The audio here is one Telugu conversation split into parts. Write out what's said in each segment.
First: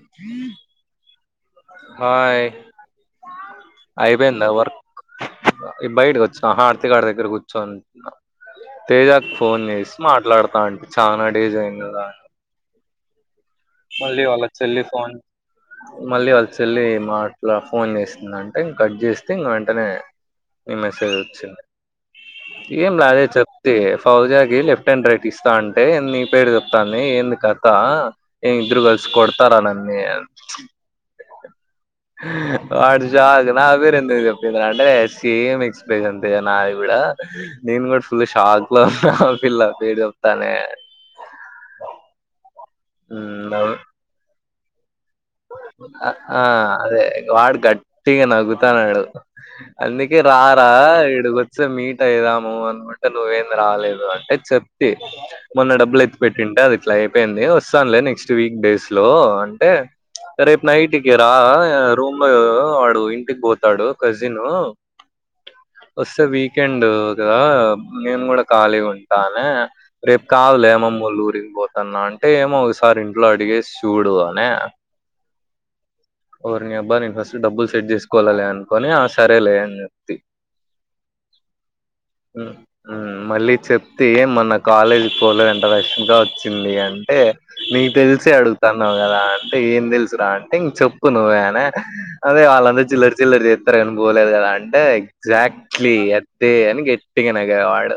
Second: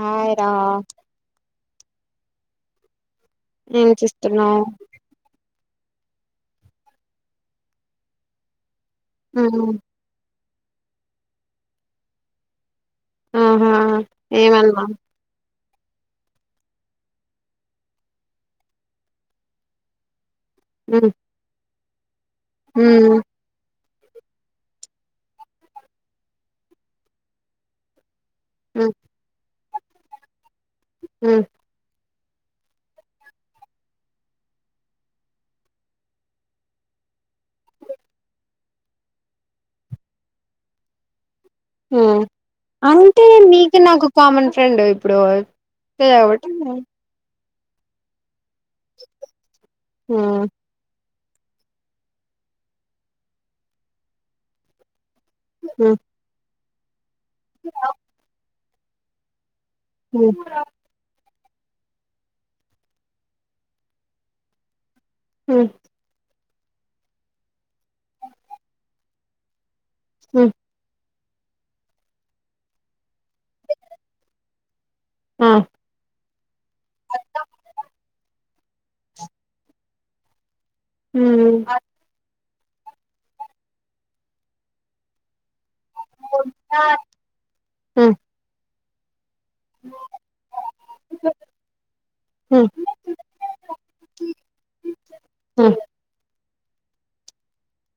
హాయ్ రా హాయ్ ఏం చేస్తున్నావ్ ఈ బయటకి వచ్చా హార్తికాడి దగ్గర కూర్చోన్నా తేజాకు ఫోన్ హ్మ్ చేసి మాట్లాడుతా అంటడి చాలనాా డేజ్ అయిందిదా ఆహా మళ్ళీ వాళ్ళ చెల్లి ఏమన్నా ఫోన్ మళ్ళీ వాళ్ళ చెల్లి మాట్లా ఫోన్ చేసిందంటే కట్ చేస్తే ఇంక వెంటనే హ్మ్ మెసేజ్ వచ్చింది ఏం లా హ్మ్ ఆదె చెప్తే ఫౌజాకి లెఫ్ట్ అండ్ రైట్ ఇస్తా అంటే నీ పేరు చెప్తాంది ఏంది కథ ఏ ఇద్దరు హ్మ్ కలిసి కొడతారా నన్నీ ఆ వాడు షాక్ నా పేరు ఎందుకు చెప్పిన్దంటే సేమ్ ఎక్స్పీరియన్స్ నాది కూడా నన్ కూడా ఫుల్ షాక్ ఉన్న ఓ పిల్ల పేరు జేప్తనేే ఉ అంటే ఉమ్ మీకు నవ్వు- నాకు కామన్ ఫ్రెండ్ ఇప్పుడు ఆ ఆ కాబట్టి అదే వాడు గట్టిగా నగుతాన్నాడు అందుకే హ్మ్ రారా ఇక వచ్చే మీట్ అయిదాము అన అంటే నువ్వేం రాలేదు అంటే చెప్తి మొన్న హ్మ్ డబ్బులు ఎత్తి పెట్టింటే అది ఇట్లా అయిపోయింది వస్తానులే నెక్స్ట్ వీక్ డేస్ లో అంటే హ్మ్ రేపు నైట్ కి జెప్ రా రూమ్ లో వాడు ఇంటికి పోతాడు కజిను హ్మ్ వస్తె వీక్ వీకెండ్ కదా నేను కూడా ఖాళీ ఉంటానే రేపు హ్మ్ కావాల అమ్మమ్మ వాళ్లూరు అడిగిపోతున్నా అంటే ఏమో ఒకసారి ఇంట్లో అడిగేసి చూడు అనే ఆ ఓరిని అబ్బా నేను ఫస్ట్ డబ్బులు సెట్ చేసుకోవాల్లలే అనుకొని ఆ సరేలే అని చెప్తి హ్మ్ అత్ హ్మ్ హ్మ్ మళ్ళీ చెప్తే ఏం మొన్న కాలేజీకి పోలే అ రష్మిక వచ్చింది అంటే నీకు హ్మ్ తెలిసి అడుగుతాన్నావు కదా అన్ అంటే ఏం తెలుసురా అంటే ఇంక చెప్పు ఊరుకో ఉండువయ్య అదే హ్మ్ వాళ్ళంత చిల్లర చిల్లర చేత్తారు అని పోలేదు కదా అంటే హ్మ్ హ్మ్ ఎక్సాట్లీ ఎక్సట్లీ అని గట్టిగా నగ్య వాడు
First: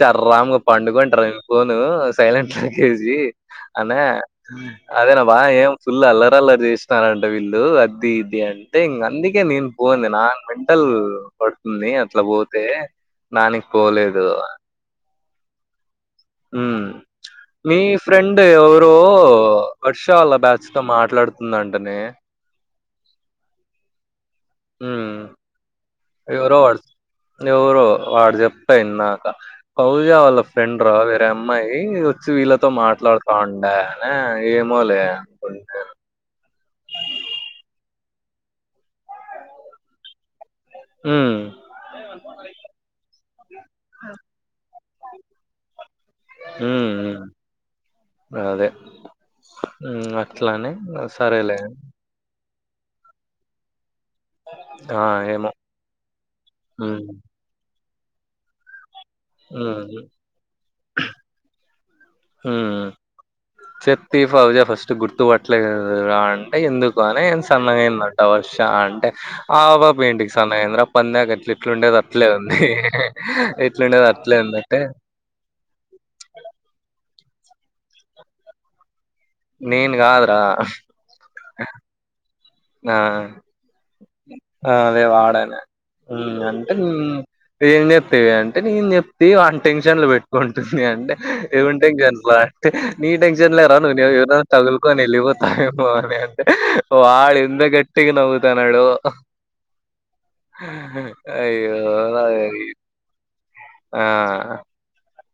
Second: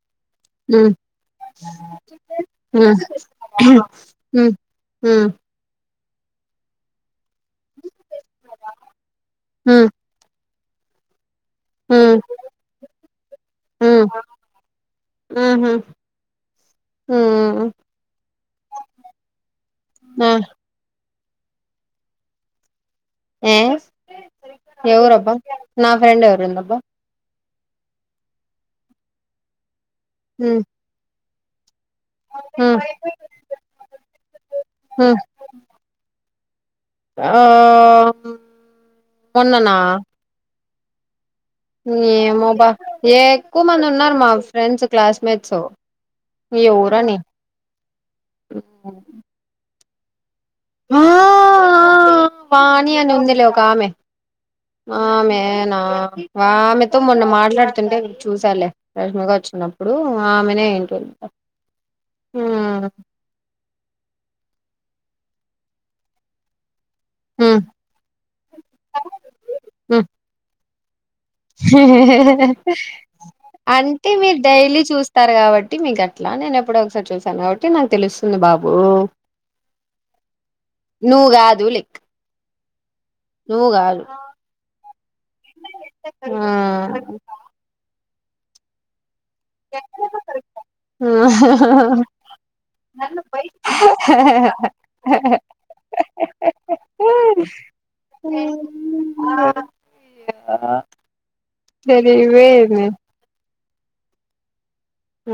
చర్రామ్గా హ్మ్ పండుగోయింటారు అంటారును ఫోను సైలెంట్ హ్మ్ లేకేసి అన్య హ్మ్ అదేనబ్బా ఏం ఫుల్ అల్లరల్లరి చేస్తున్నారంట వీళ్ళు అది ఇది అంటే ఇంక అందుకే నేను పోంది నాన్ అసలు పడుతుంది హ్మ్ హ్మ్ అట్లా పోతే దానికి పోలేదు హ్మ్ హు హ్మ్ మీ ఫ్రెండ్ ఎవరో వర్ష ఆ వాళ్ళ బ్యాచ్ తో మాట్లాడుత మాట్లాడుతుందటనే హ్మ్ ఏ హ్మ్. ఎవరబ్బా నా ఫ్రెండ్ ఎవరు ఎవరో ఉందబ్బా వాడు ఎవరో వాడు చెప్పా ఇందాక పౌజా వాళ్ళ హ్మ్ ఫ్రెండ్ రా వేరే అమ్మాయి వచ్చి వీళ్ళతో హ్మ్ మాట్లాడుతా ఉండ అన ఏమో లే హ్మ్ అనుకుంటే ఆ మొన్ననా హ్మ్ ఏమో బా ఏక్కువ మంది ఉన్నారు మా ఫ్రెండ్స్ క్లాస్మేట్స్ ఎవరని హ్మ్ అదే హ్మ్ అట్లానే సరేలే పావని అని ఉందిలే ఒకామే ఆ! ఏమో. ఆమెనా ఆమెతో హ్మ్. మొన్న మాట్లాడుతుంటే చూసాలే రష్మక వచ్చినప్పుడు హ్మ్. ఆమెనే ఏంట్రీ హ్మ్ చెప్తి ఫౌజా ఫస్ట్ గుర్తు పట్టలేదురా అంటే ఎందుకు బానే హ్మ్ సన్నగాయిందంట వర్ష అంటే ఆ హ్మ్ పాప ఏంటికి సన్నగా అయిందిరా పందకట్లా ఏట్లుండేది అట్లేఉంది ఎట్లాఉండేది అంటే అట్లే ఉంది అంటే గట్లా నేను ఎప్పుడో ఒకసారి చూసాను కాబట్టి నాకు తెలుస్తుంది బాబు నేన్ కాదురా నువ్వు కాదు లైక్ ఆ నువ్వు కాదు ఆ అదే వాడనే ఆ అంటే ఏం చెత్తా టే అంటే నేను చెప్తి ఆన్ టెన్షన్ లో పెట్టుకుంటుంది అంటే ఏవని టెన్షన్ లో అంటే నీ టెన్షన్ లే రా నువ్ ఎవర్నన్న తగులుకొని వెళ్ళిపోతావేమో అని అంటే వాడు ఎంత గట్టిగా నవ్వుతన్నాడో హా అయ్యో అయ్యో సరిపోయింది ఆ ఆ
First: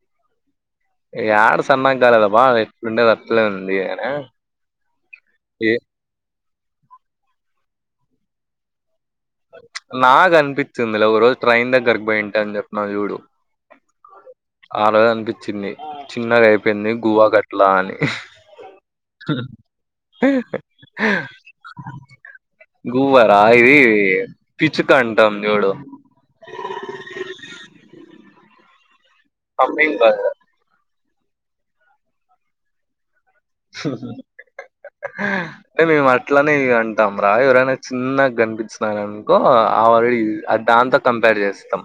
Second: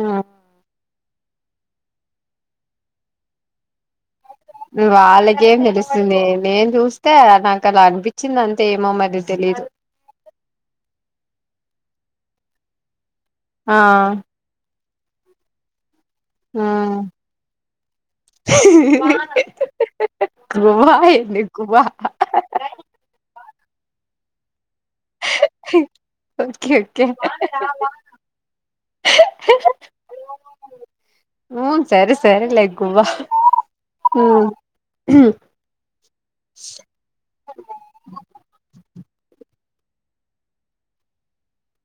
యాడ సన్న కాలేదు అప్పా అది ఎట్లా ఉండేది అట్లే ఉంది అనా, వాళ్ళగేం ఏ తెలుస్తుంది నేను చూస్తే నాకు అలా అనిపించింది అంతే ఏమో మరి తెలీదు నాకు అనిపిత్తుందిలే ఒక రోజు ట్రైన్ దగ్గరకి పోయింటి అని చెప్పినావ్ చూడు ఆ ఆ రోజు అనిపించింది చిన్నగా అయిపోయింది గువ్వా గట్లా అని ఆ! గువా ఏంది గువా గువ్వా రాయి ఓకే ఓకే పమ్మింగ్ [unintelligible] ఉను సరే సరేలే గువ్వా హ అ మేము అట్లనే ఇగ అంటాం రా ఎవరైనా చిన్నగా కనిపించినారు అనుకో ఆల్రెడీ అ దాంతో కంపేర్ చేస్తాం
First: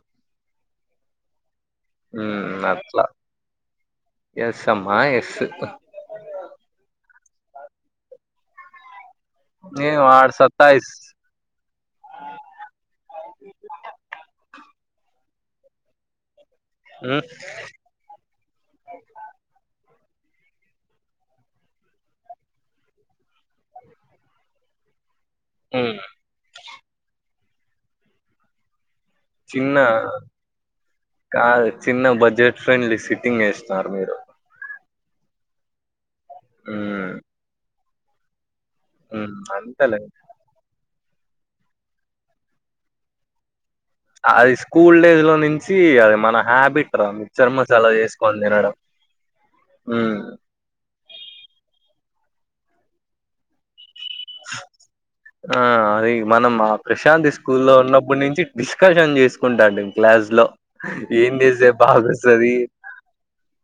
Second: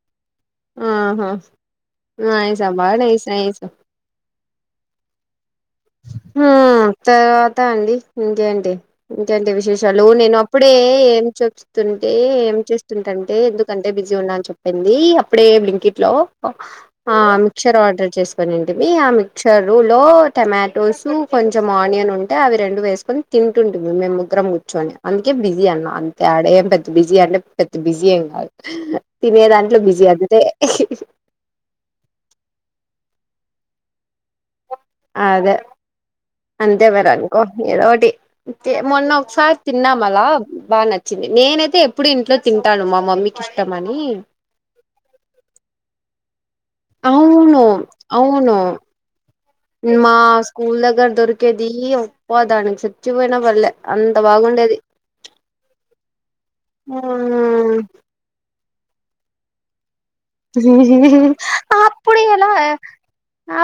ఆహ నైస్ అబ్బా నైస్ నైస్ ఎస్ అమ్మా ఎస్ హ తర్వాత అండి ఇంకేంటి ఇంకంటి విశేషాలు ఆడు నేను అప్పుడే సత్తాయిస్ ఏం చెప్తుంటి ఏం చేస్తుంటంటే ఎందుకంటే బి బిజిగున్నాని చెప్పింది అప్పుడే బ్లింకిట్ లో మ్మ్ మిక్చర్ ఆర్డర్ చేసుకొనింటిమి ఆ మిక్చరులో టమాటోస్ కొంచెం ఆనియన్ ఉంటే అవి రెండు వేసుకొని తింటుటుమీ మేము ముగ్గురం కూర్చొని అందుకే బిజీ అన్న మ్మ్ అంతే ఆడ ఏం పెద్దా బిజీ అంటే పెద్దా బిజీ ఏం కాదు తినే చిన్న దాంట్లో బిజీ అంతే కాదు చిన్న బడ్జెట్ ఫ్రెండ్లీ సిట్టింగ్ వేస్తన్నారు మీరు అదే అంతే మరి మ్మ్ అనుకో ఏదోటి మొన్న మ్మ్ ఒకసారి అంతేలే తిన్నాం అలా బన్నాయి వచ్చింది నేనైతే ఎప్పుడు ఇంట్లో తింటాను మా మమ్మీకి ఇష్టమని అది స్కూల్ డేస్ లో నుంచి అది మన హ్యాబిట్ రా మిక్చర్ అవును మసాలా చేసుకోని అవును తినడం మా మ్మ్ స్కూల్ దగ్గర దొరికేది ఒప్ప దానికి చచ్చిపోయినా పర్లే అంత బాగుండేది ఆ అది మనం ఆ ప్రశాంత్ స్కూల్ లో మ్మ్. ఉన్నప్పుటి నుంచి డిస్కషన్ చేసుకుంటాటీమి అప్పుడే ఎలా బాగొస్తది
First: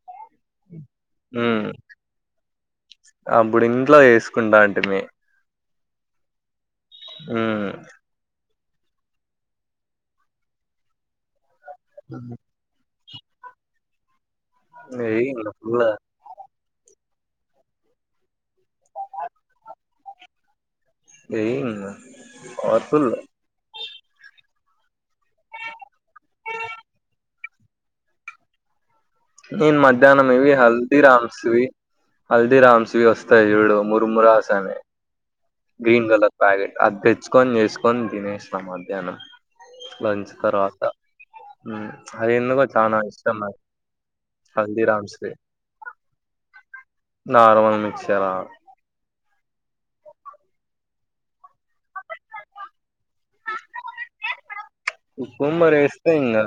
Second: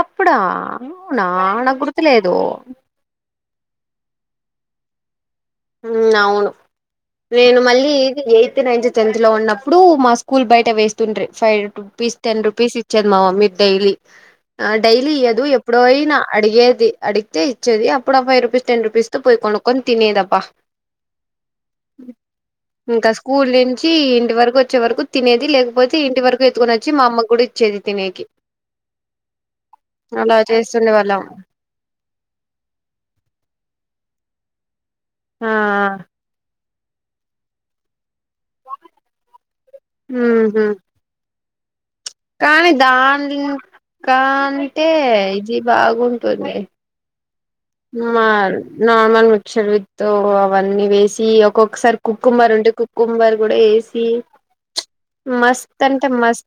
అప్పుడా అవునా మ్మ్ నాకు గుర్తులేదు అప్పుడు ఇంట్లో చేసుకుంటటిమి ఉ అవును నేను మళ్ళీ ఎయి తే నైన్త్ టెన్త్ లో ఉన్నప్పుడు మా స్కూల్ బయట వేస్తుండ్ర్రి ఫైవ్ రూపీస్ టెన్ రుపీస్ ఇచ్చేది మా మమ్మీ డైలీ డైలీ ఏయ్ ఇయదు ఇంగ ఎప్పుడో ఫుల్ అయినా అడిగేది అడిగితే ఇచ్చేది అప్పుడు ఆ ఫైవ్ రూపీస్ టెన్ రూపీస్ తో పోయి కొనుక్కొని తినేది అబ్బా ఊ వతుల్ చ్చి ఇంటి వరకు వచ్చే వరకు తినేది లేకపోతే ఇంటి వరకు ఎత్తుకొని వచ్చి మా అమ్మ కూడా ఇచ్చేది తినేకి నేను మధ్యాహ్నం అలా ఇవి చేస్తుండే హల్దీ వాళ్ళం రామ్స్ వి హాల్దిరామ్స్ వి వస్తాయి చూడు మురు మురాస్ ఆ గ్రీన్ కలర్ ప్యాకెట్ అది తెచ్చుకొని చేసుకొని తినేసిన మధ్యాహ్నం లంచ్ ఉహు తర్వాత అది ఎందుకో చానా ఇష్టం నాకు కా అంటే హల్దీరామ్స్వి ఇది బాగుంటుంది నార్మల్ మా మిక్చర్ నార్మల్ సేరివిత్ తొ అవన్నీ వేసి ఒక్కొక్కసారి కుక్కుంబర్ ఉంటే కుక్కుంబర్ కూడా యేసి కుక్కుంబర్ వేస్తే ఇంకా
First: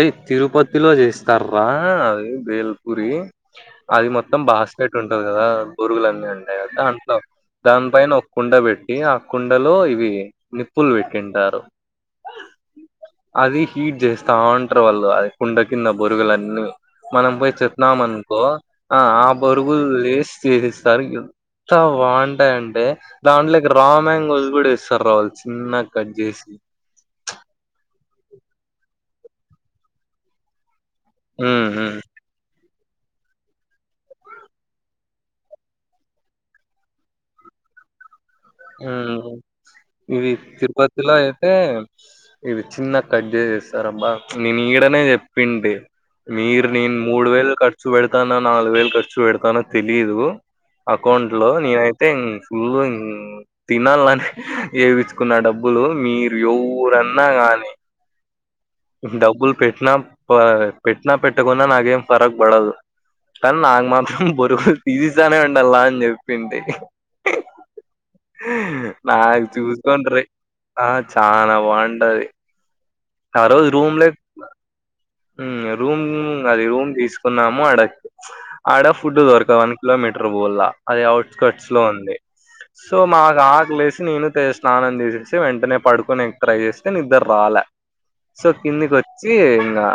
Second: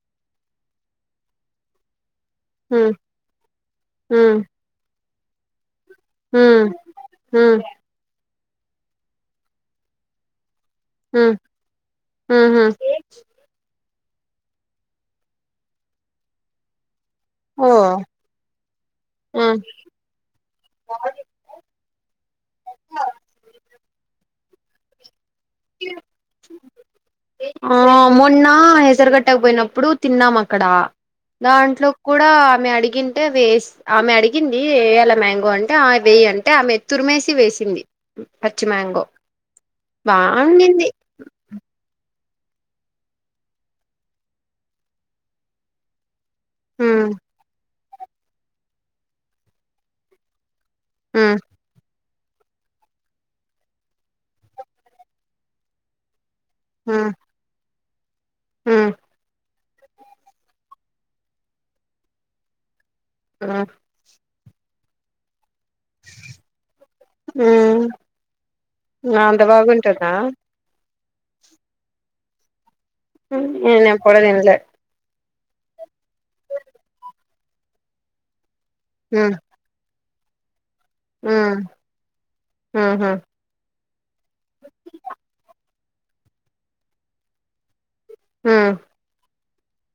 ఏ తిరుపతిలో చేస్తారు ఆ అది బేల్ ఉ పూరి అది ఉ మొత్తం బాస్కెట్ ఉంటుంది కదా పురుగులు అన్నీ ఉంటాయి హ్మ్ కదా దాంట్లో హ్మ్ దాని పైన ఒక కుండ పెట్టి ఆ కుండలో ఇవి నిప్పులు హ్మ్ పెట్టింటారు ఊహూ అది హీట్ చేస్తా ఉంటారు వాళ్ళు అది కుండ కింద బొరుగులన్నీ మనం పోయి ఓ చెప్నామనుకో ఆ ఆ హ్మ్ బోరుగులు వేసి చేసిస్తారు ఎంత బాగుంటాయి అంటే దాంట్లోకి రామ్ [unintelligible] అవి కూడా వేస్తారు రా చిన్నగా కట్ చేసి ఆ మొన్న హేసరుగట్టకు పోయినప్పుడు తిన్నాం అక్కడ ఉమ్ ఉమ్ దాంట్లోకి కూడా ఆమె అడిగి అడిగింటే వేస్ ఆమె అడిగింది ఏయ్యాల మ్యాంగో అంటే ఆమె వేయ్య్ అంటే ఆమె తురిమేసి వేసింది పచ్చి మ్యాంగో మ్మ్ ఇది బావుండింది తిరుపతిలో అయితే ఇది చిన్నగా కట్ చేసిస్తారబ్బా నేను ఈడనే చెప్పింది మీరు నేను హ్మ్ మూడు వేలు ఖర్చు పెడతానో నాలుగు వేలు ఖర్చు పెడతానో తెలీదు అకౌంట్ హ్మ్ లో నేనైతే ఇ ఫుల్ తినాలని యేపించుకున్న డబ్బులు మీరు హ్మ్ ఎవరన్నా గానీ హ్మ్ డబ్బులు పెట్టిన పా పెట్టకున్న నాకేం తరుగు పడదు కాని హ్మ్ నాకు మాత్రం బొరుగులు తిసిస్తానే ఉ నల్ల అని చెప్పింది హ్మ్ అంత నాకు బాగుంటుందా చూసుకొండ్రి ఆ చాల బాగుంటది నిను ఎప్పుడు తినలే మ్మ్ రూమ్ అది రూమ్ తీసుకున్నాము అడక్ ఆడ ఫుడ్ హ్మ్ దొరకవు వన్ కిలోమీటర్ పొవల్ల అది అవుట్స్ హ్మ్ కట్స్ లో ఉంది సో ఊహూ మాకు ఆకలి యేసి నేను స్నానం తీసేసి వెంటనే పడుకునేకి ట్రై చేస్తే నిద్దర రాలే సో హ్మ్ కిందికి వచ్చి ఇంగా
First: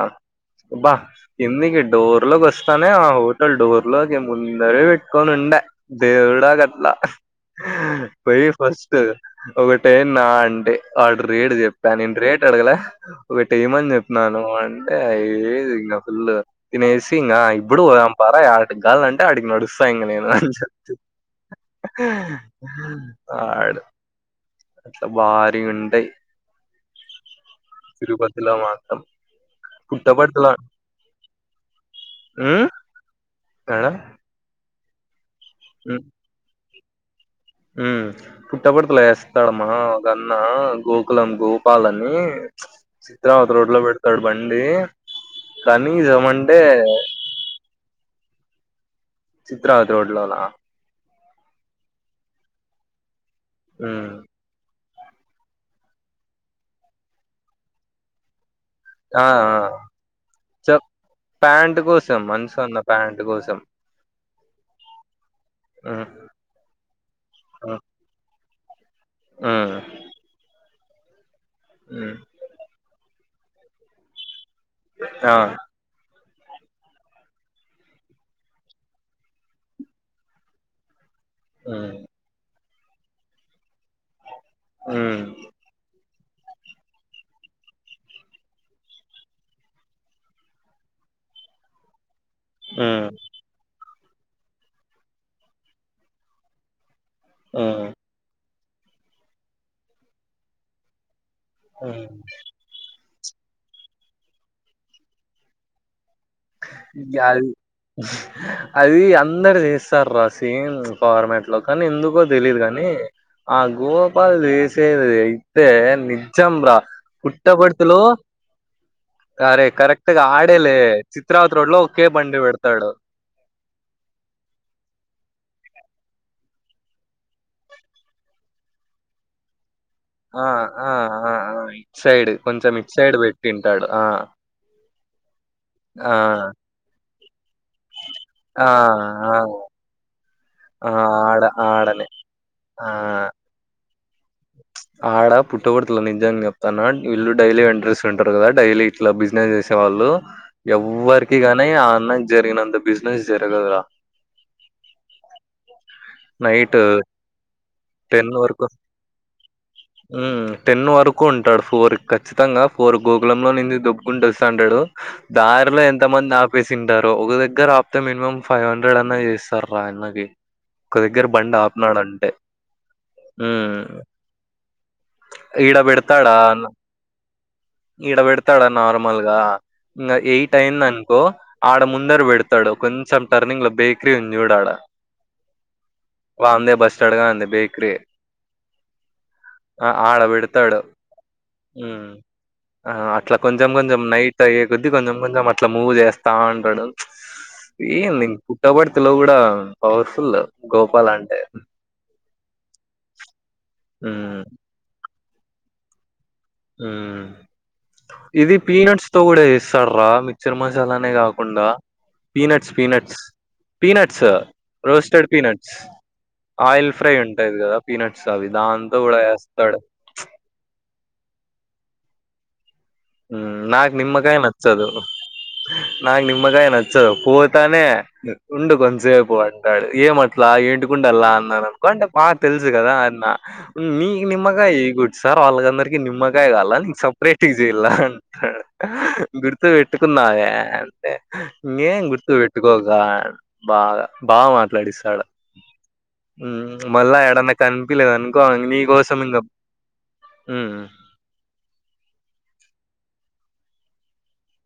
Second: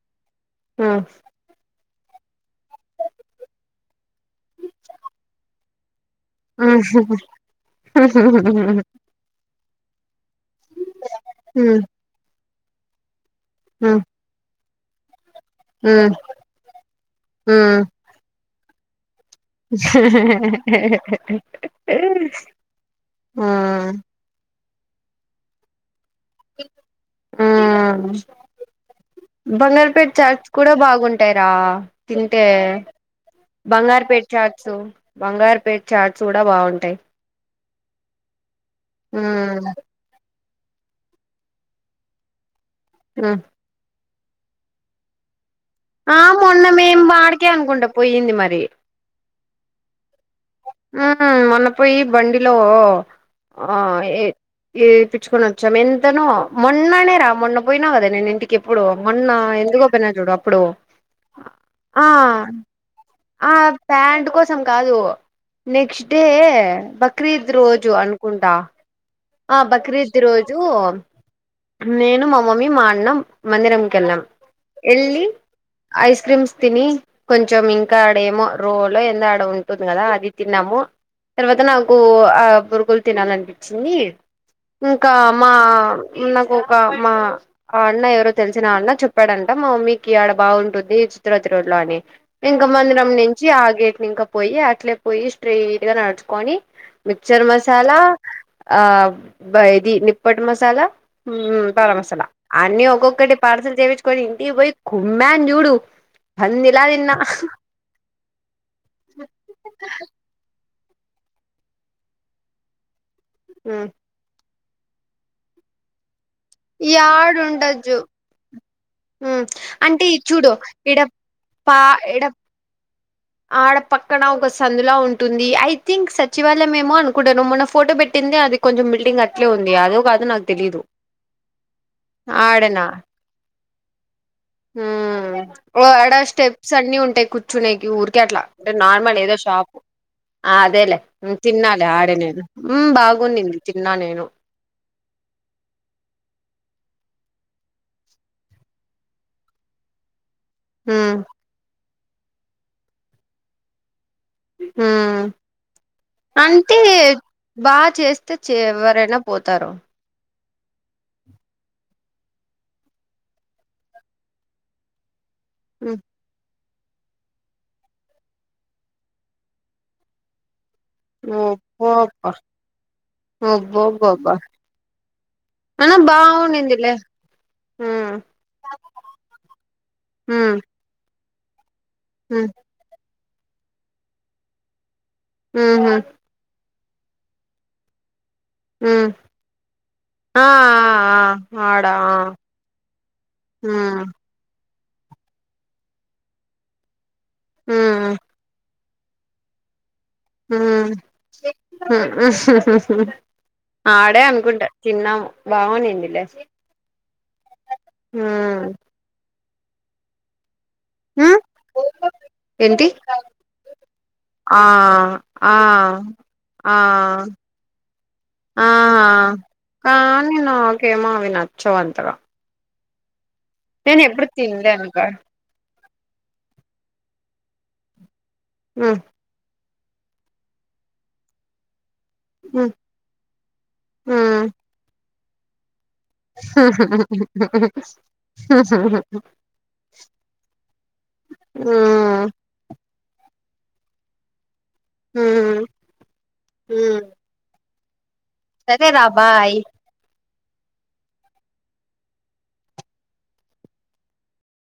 బా హ్మ్ కిందికి డోర్ లోకి వస్తానే ఆ హోటల్ డోర్ లోకే ముందరే పెట్టుకొని ఉండే దేవుడా హ్మ్. కట్లా పొయ్యి ఫస్ట్ ఒకటి ఏయాన్న అంటి వాడు రేటు హ్మ్. హ్మ్. చెప్పా నేను రేట్ అడగల ఒకటి ఏమని హ్మ్. చెప్పినాను అంటే అ లేదు ఇంగా ఫుల్ తినేసి ఇంకా ఇప్పుడు హ్మ్. పొదాం పార యాటికి కావలంటే అటికి నడుస్తా ఇంగా అని చెప్తి ఆడు హ్మ్. అట్లా బారిగా ఉంటాయి ముక్కుందా ఆ తిరుపతిలో మాత్రం బంగారు పేట్స్ పుట్టపర్తిలో చాట్స్ కూడా బాగుంటాయిరా తింటే ఉమ్ యాడ బంగారు పేట్ చాట్స్ బంగారు పేట్ చాట్స్ కూడా బాగుంటాయ్ మ్మ్ పుట్టపర్తి లో చేస్తారు మా గన్ గోకులం గోపాల్ అని సిత్రావతి రోడ్ లో పెడు తొడు బండి ఆ కనీసం అంటే మొన్న మేం అడికే అనుకుంటా పోయింది మరి చిత్రావతి రోడ్ లోనా ఆ మొన్న పోయి బండిలో ఆ ఉమ్ ఏ ఇప్పిచ్చుకొని వచ్చాం ఎంతనో మొన్ననే రా మొన్న పోయినా కదా నేను ఇంటికి ఎప్పుడు ఆ మొన్న ఆ ఎందుకోపోయినా చూడు అప్పుడు చెప్ ప్యాంట్ ఆ కోసం మనసు అన్న ప్యాంట్ ఆ కోసం ప్యాంట్ కోసం కాదు ఉమ్ నెక్స్ట్ డే బక్రీద్ ఉమ్ రోజు అనుకుంటా ఆ ఉమ్ బక్రీద్ రోజు ఉమ్ నేను మా మమ్మీ మా అన్న మందిరంకి వెళ్ళాం వెళ్ళి ఆ ఐస్ క్రీమ్స్ తిని కొంచెం ఇంకా ఆడ ఏమో రోలో ఎందో ఆడ ఉంటుంది కదా అది తిన్నాము తర్వాత నాకు ఉమ్ ఆ బోరుగులు తినాలనిపించింది ఇంకా ఉమ్ మా నాకు ఒక మా ఆ అన్న ఎవరో తెలిసిన అన్న చెప్పాడంట మా మమ్మీకి ఆడ బాగుంటుది చిత్రావతి రోడ్ లో అని ఇంకా ఉమ్ మందిరం నుంచి ఆ గేట్ ఇంకా పోయి అట్లే పోయి స్ట్రెయిట్ గా నడుచుకొని మిక్సర్ ఉమ్ మసాలా ఆ ఇది నిప్పట్ మసాలా భార ఉమ్ మసాల అన్ని ఒక్కొకటి పార్సల్ చేపిచ్చు కొని ఇంటి పోయి కుుమ్మన్ చూడు పందిలా తిన్నా యది అది అందరు చేస్తారు రాసి ఫార్మాట్ లో కానీ ఎందుకో తెలీదు కానీ ఆ గోపాల్ అయితే నిజం రా పుట్టపర్తి యాడుండొచ్చు లో సరే అంటే కరెక్ట్గా చూడు ఆడేలే ఇడ చిత్రవతి పా రోడ్లో కేే ఇడ బండి పెడతాడు ఆడ పక్కన ఒక సందులా ఉంటుంది ఐ థింక్ సచివాలయయం ఏమో అనుకుంటాను మొన్న ఫోటో పెట్టి ంది అది కొంచెం బిల్డింగ్ అట్లే ఉంది అదు ఆ ఆ ఆ ఇట్ సైడ్ కొంచెం ఇట్ సైడ్ పెట్టింటాడు ఆ హ ఆ! ఆడా స్టెప్స్ అన్ని ఉంటాయి కూర్చునేకి ఊరు అట్లా ఆ! అంటే నార్మల్ ఆ! ఏదో షాపు ఆ అదేలే ఆడ తిన్నాలే ఆడనే. ఆడేలె ఆ! హ్మ్మ్ బాగుంది తిన్నా నేను ఆడ పుట్టపర్తి లో నిజాంగా చెప్తను వీళ్ళు డైలీ ఇంట్రెస్ట్ ఉంటారు కదా డైలీ ఇట్లా బిజినెస్ చేసే వాళ్ళు ఉమ్ ఎవ్వరికి గానీ ఆ అన్నకి జరిగినంత బిజినెస్ జరగదురా హ నైట్ అంటే బాగా చేస్తే ఎవరైనా పోతారు టెన్ వరకు ఉంటాడు ఫోర్ ఖచ్చితంగా ఫోర్ గోకులంలో నింది దొగ్గుకుంట వస్తా అంటాడు దారిలో ఎంత మంది నాకు వేసింటారు ఒక దగ్గర ఆపితే మినిమం ఫైవ్ హండ్రెడ్ అన్నా చేస్తారు మా అన్నకి ఒక దగ్గర బండి ఆపినాడంటే ఒబ్బోబ్బ హ్మ్మ్ బబా ఇడబెడతాడా అన్న ఉమ్ ఇడబెడతాడా నార్మల్ గా ఇంకా ఎయిట్ ఉమ్ అయిందనుకో ఆడ ముందర ఉమ్ పెడతాడు కొంచెం టర్నింగ్ లో బేకరీ ఉంది చూడు అడా హ్మ్ హ్మ్మ్ చడగా అంది బేక్రీ హ్మ్మ్ ఆ ఆడబడతాడు ఆడ ఆ ఆ అట్లా ఊ కొంచెం కొంచెం నైట్ అయ కొద్దిీ కొంచెం కొంచెం అట్లా మూవ్ చేస్తా ఉంటాడు ఊ ఏం పుట్టబడి ఇ లో కూడా పవర్ఫుల్ గోపాల్ అంటే ఆడే ఉమ్ అనుకుంటాడు చిన్న బావన ఉడిల్ ఇది పీనట్స్ తో కూడా ఇస్తాడ రా చిరు మసాలానే ఊ కాకుండా పీనట్స్ ఏంటి పీనట్స్ పీనట్స్, ఆ రోస్టెడ్ ఆ పీనట్స్. ఆ ఆయిల్ ఫ్రై ఉంటాది గదా పీనట్స్, అవి ఆ దాంతో గుడా ఎస్తాడు. కానీ నాకేమో అవి నచ్చంతగా. ఉమ్, నాక్ నిమ్మకాయ్ తినలేను నచ్చదు. గా నాక్ నిమ్మకాయ నచ్చదు, పోతనే ఉండు ఊ కొంచసేపు అంటాడు. ఏమట్లా ఏంటికుండాల అన్నారు కొంటే బాగా ఊ తెలుసు కదా అన్న. మీ ఊ నిమ్మగాయ్ ఆ గుడ్ సార్ ఆళ్ళందరికి ఈ నిమ్మకాయ కాల నీక్ సపరేట్ తీస్ ఇలా అంటాడు. గుర్తు పెట్టుకున్నావే అంటే ఊ ఇకేం గుర్తు పెట్టుకో వాడ్ బాగా, బాగా ఊ మాట్లాడిస్తాడు. ఊ ఉమ్మ్ మళ్ళా ఎడన్నా కనిపిలేదనుకో ఇంగా నీ సరే రా కోసం ఇంగా, బాయ్ ఉమ్మ్